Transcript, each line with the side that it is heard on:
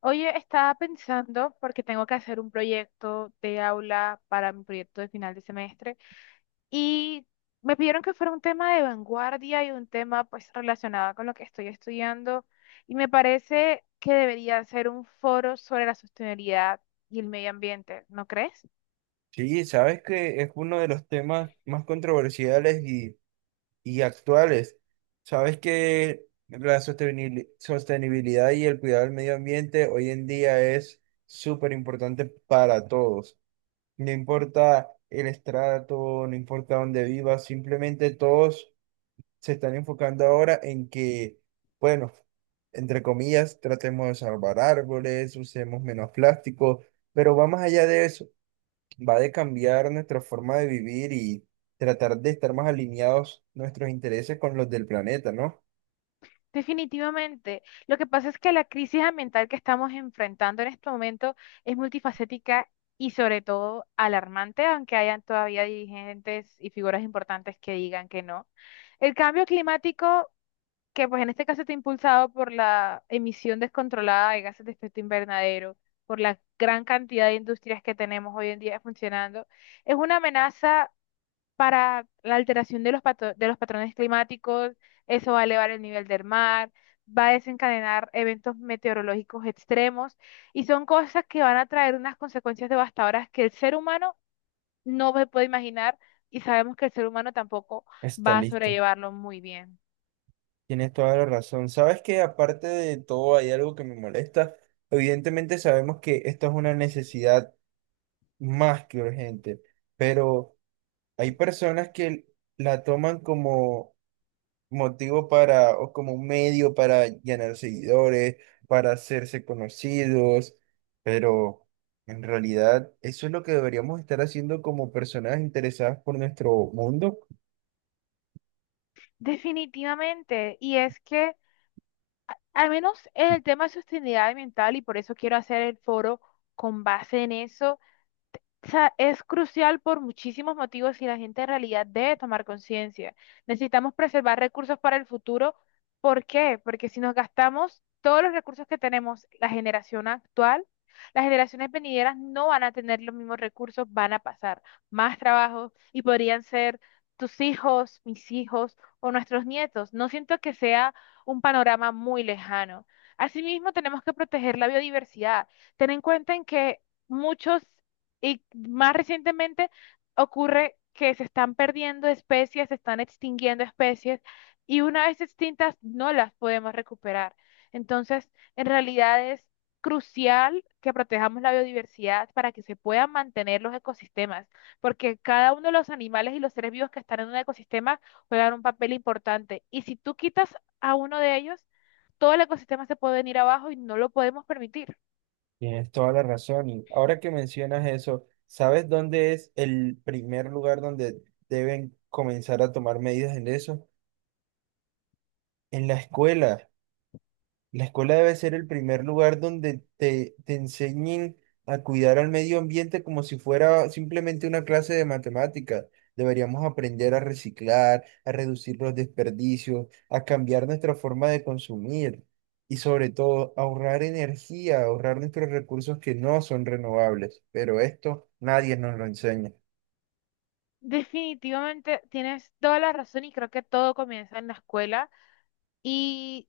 left: Oye, estaba pensando, porque tengo que hacer un proyecto de aula para mi proyecto de final de semestre, y me pidieron que fuera un tema de vanguardia y un tema pues relacionado con lo que estoy estudiando, y me parece que debería ser un foro sobre la sostenibilidad y el medio ambiente, ¿no crees?
right: Sí, sabes que es uno de los temas más controversiales y actuales. Sabes que la sostenibilidad y el cuidado del medio ambiente hoy en día es súper importante para todos. No importa el estrato, no importa dónde vivas, simplemente todos se están enfocando ahora en que, bueno, entre comillas, tratemos de salvar árboles, usemos menos plástico, pero va más allá de eso, va de cambiar nuestra forma de vivir y tratar de estar más alineados nuestros intereses con los del planeta, ¿no?
left: Definitivamente. Lo que pasa es que la crisis ambiental que estamos enfrentando en este momento es multifacética y sobre todo alarmante, aunque hayan todavía dirigentes y figuras importantes que digan que no. El cambio climático, que pues en este caso está impulsado por la emisión descontrolada de gases de efecto invernadero, por la gran cantidad de industrias que tenemos hoy en día funcionando, es una amenaza para la alteración de los, de los patrones climáticos, eso va a elevar el nivel del mar, va a desencadenar eventos meteorológicos extremos y son cosas que van a traer unas consecuencias devastadoras que el ser humano no se puede imaginar y sabemos que el ser humano tampoco
right: Está
left: va a
right: listo.
left: sobrellevarlo muy bien.
right: Tienes toda la razón. Sabes que aparte de todo hay algo que me molesta. Evidentemente sabemos que esto es una necesidad más que urgente, pero hay personas que la toman como motivo para, o como un medio para ganar seguidores, para hacerse conocidos, pero en realidad eso es lo que deberíamos estar haciendo como personas interesadas por nuestro mundo.
left: Definitivamente, y es que al menos el tema de sostenibilidad ambiental, y por eso quiero hacer el foro con base en eso, o sea, es crucial por muchísimos motivos y la gente en realidad debe tomar conciencia. Necesitamos preservar recursos para el futuro. ¿Por qué? Porque si nos gastamos todos los recursos que tenemos, la generación actual, las generaciones venideras no van a tener los mismos recursos, van a pasar más trabajo y podrían ser tus hijos, mis hijos o nuestros nietos. No siento que sea un panorama muy lejano. Asimismo, tenemos que proteger la biodiversidad. Ten en cuenta en que muchos y más recientemente ocurre que se están perdiendo especies, se están extinguiendo especies y una vez extintas no las podemos recuperar. Entonces, en realidad es crucial que protejamos la biodiversidad para que se puedan mantener los ecosistemas, porque cada uno de los animales y los seres vivos que están en un ecosistema juegan un papel importante. Y si tú quitas a uno de ellos, todo el ecosistema se puede venir abajo y no lo podemos permitir.
right: Tienes toda la razón. Y ahora que mencionas eso, ¿sabes dónde es el primer lugar donde deben comenzar a tomar medidas en eso? En la escuela. La escuela debe ser el primer lugar donde te enseñen a cuidar al medio ambiente como si fuera simplemente una clase de matemáticas. Deberíamos aprender a reciclar, a reducir los desperdicios, a cambiar nuestra forma de consumir y sobre todo ahorrar energía, ahorrar nuestros recursos que no son renovables. Pero esto nadie nos lo enseña.
left: Definitivamente tienes toda la razón y creo que todo comienza en la escuela. Y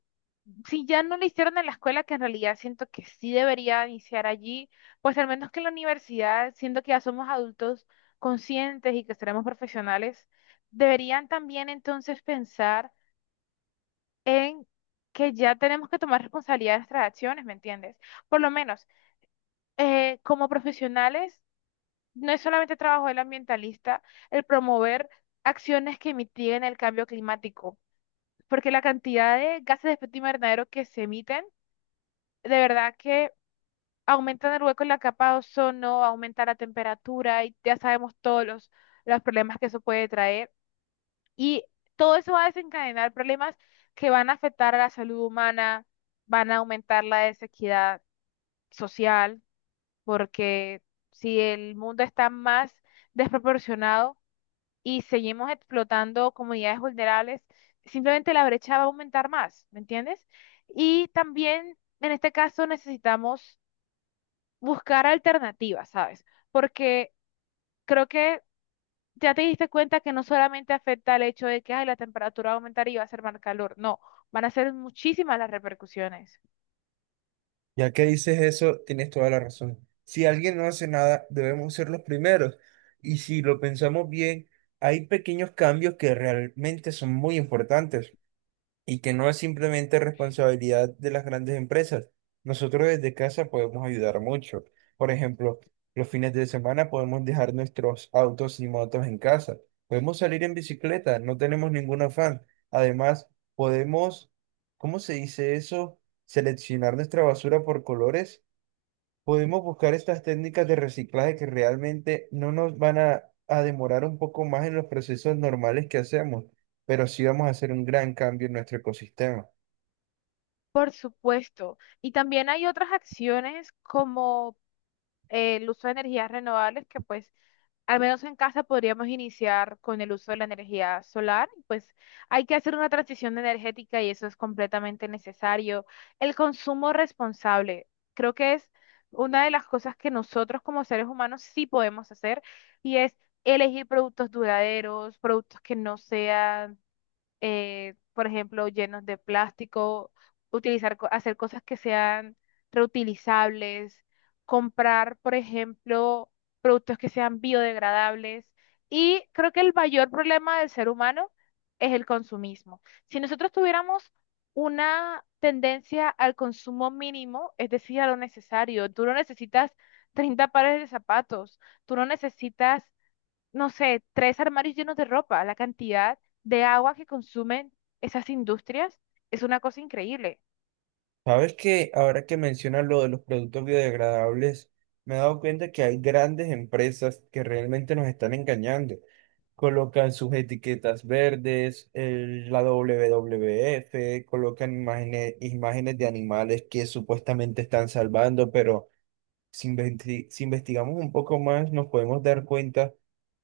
left: si ya no lo hicieron en la escuela, que en realidad siento que sí debería iniciar allí, pues al menos que en la universidad, siento que ya somos adultos conscientes y que seremos profesionales, deberían también entonces pensar en que ya tenemos que tomar responsabilidad de nuestras acciones, ¿me entiendes? Por lo menos, como profesionales. No es solamente trabajo del ambientalista el promover acciones que mitiguen el cambio climático, porque la cantidad de gases de efecto invernadero que se emiten, de verdad que aumentan el hueco en la capa de ozono, aumenta la temperatura y ya sabemos todos los problemas que eso puede traer. Y todo eso va a desencadenar problemas que van a afectar a la salud humana, van a aumentar la desequidad social, porque si el mundo está más desproporcionado, y seguimos explotando comunidades vulnerables, simplemente la brecha va a aumentar más, ¿me entiendes? Y también en este caso necesitamos buscar alternativas, ¿sabes? Porque creo que ya te diste cuenta que no solamente afecta el hecho de que ay, la temperatura va a aumentar y va a ser más calor, no, van a ser muchísimas las repercusiones.
right: Ya que dices eso, tienes toda la razón. Si alguien no hace nada, debemos ser los primeros. Y si lo pensamos bien, hay pequeños cambios que realmente son muy importantes y que no es simplemente responsabilidad de las grandes empresas. Nosotros desde casa podemos ayudar mucho. Por ejemplo, los fines de semana podemos dejar nuestros autos y motos en casa. Podemos salir en bicicleta, no tenemos ningún afán. Además, podemos, ¿cómo se dice eso? Seleccionar nuestra basura por colores, podemos buscar estas técnicas de reciclaje que realmente no nos van a demorar un poco más en los procesos normales que hacemos, pero sí vamos a hacer un gran cambio en nuestro ecosistema.
left: Por supuesto. Y también hay otras acciones como el uso de energías renovables que pues al menos en casa podríamos iniciar con el uso de la energía solar, pues hay que hacer una transición energética y eso es completamente necesario. El consumo responsable, creo que es una de las cosas que nosotros como seres humanos sí podemos hacer y es elegir productos duraderos, productos que no sean por ejemplo, llenos de plástico, utilizar, hacer cosas que sean reutilizables, comprar, por ejemplo, productos que sean biodegradables. Y creo que el mayor problema del ser humano es el consumismo. Si nosotros tuviéramos una tendencia al consumo mínimo, es decir, a lo necesario, tú no necesitas 30 pares de zapatos, tú no necesitas no sé, tres armarios llenos de ropa. La cantidad de agua que consumen esas industrias es una cosa increíble.
right: Sabes que ahora que mencionas lo de los productos biodegradables, me he dado cuenta que hay grandes empresas que realmente nos están engañando. Colocan sus etiquetas verdes, la WWF, colocan imágenes, imágenes de animales que supuestamente están salvando, pero si investigamos un poco más, nos podemos dar cuenta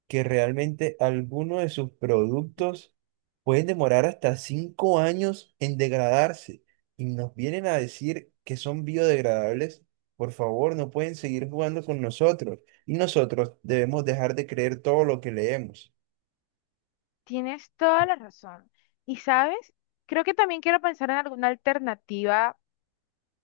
right: que realmente algunos de sus productos pueden demorar hasta 5 años en degradarse y nos vienen a decir que son biodegradables. Por favor, no pueden seguir jugando con nosotros y nosotros debemos dejar de creer todo lo que leemos.
left: Tienes toda la razón. Y sabes, creo que también quiero pensar en alguna alternativa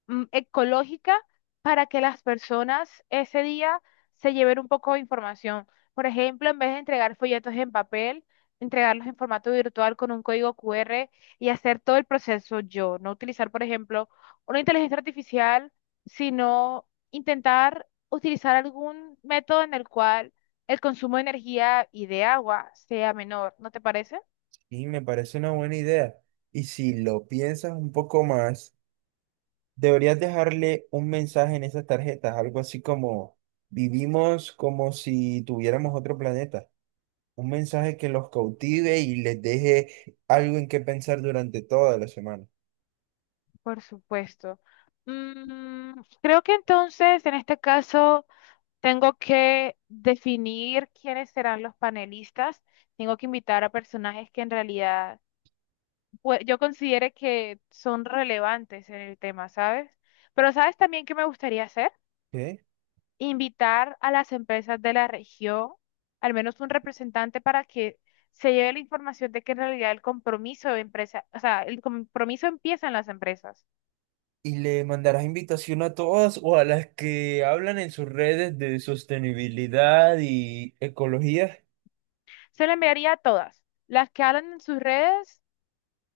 left: ecológica para que las personas ese día se lleven un poco de información. Por ejemplo, en vez de entregar folletos en papel, entregarlos en formato virtual con un código QR y hacer todo el proceso yo. No utilizar, por ejemplo, una inteligencia artificial, sino intentar utilizar algún método en el cual el consumo de energía y de agua sea menor. ¿No te parece?
right: Y me parece una buena idea. Y si lo piensas un poco más, deberías dejarle un mensaje en esas tarjetas, algo así como vivimos como si tuviéramos otro planeta. Un mensaje que los cautive y les deje algo en qué pensar durante toda la semana.
left: Por supuesto. Creo que entonces, en este caso. Tengo que definir quiénes serán los panelistas. Tengo que invitar a personajes que en realidad pues, yo considere que son relevantes en el tema, ¿sabes? Pero ¿sabes también qué me gustaría hacer?
right: ¿Qué?
left: Invitar a las empresas de la región, al menos un representante para que se lleve la información de que en realidad el compromiso de empresa, o sea, el compromiso empieza en las empresas.
right: Y le mandarás invitación a todas o a las que hablan en sus redes de sostenibilidad y ecología.
left: Se lo enviaría a todas, las que hablan en sus redes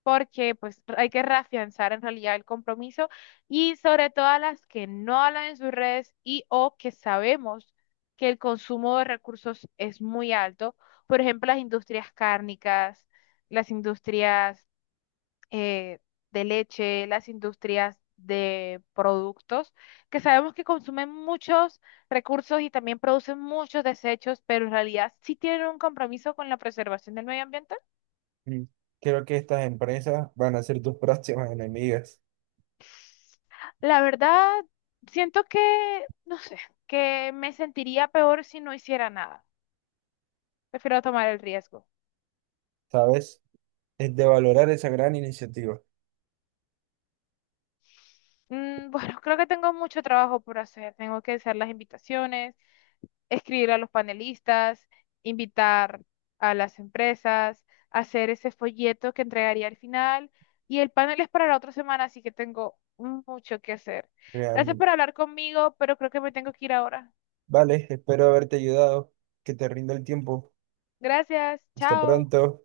left: porque pues hay que reafianzar en realidad el compromiso y sobre todo a las que no hablan en sus redes y o que sabemos que el consumo de recursos es muy alto, por ejemplo, las industrias cárnicas, las industrias eh, de leche, las industrias de productos, que sabemos que consumen muchos recursos y también producen muchos desechos, pero en realidad sí tienen un compromiso con la preservación del medio ambiente.
right: Mm, creo que estas empresas van a ser tus próximas enemigas,
left: La verdad, siento que, no sé, que me sentiría peor si no hiciera nada. Prefiero tomar el riesgo.
right: ¿sabes? Es de valorar esa gran iniciativa,
left: Bueno, creo que tengo mucho trabajo por hacer. Tengo que hacer las invitaciones, escribir a los panelistas, invitar a las empresas, hacer ese folleto que entregaría al final. Y el panel es para la otra semana, así que tengo mucho que hacer. Gracias
right: realmente.
left: por hablar conmigo, pero creo que me tengo que ir ahora.
right: Vale, espero haberte ayudado. Que te rinda el tiempo.
left: Gracias,
right: Hasta
left: chao.
right: pronto.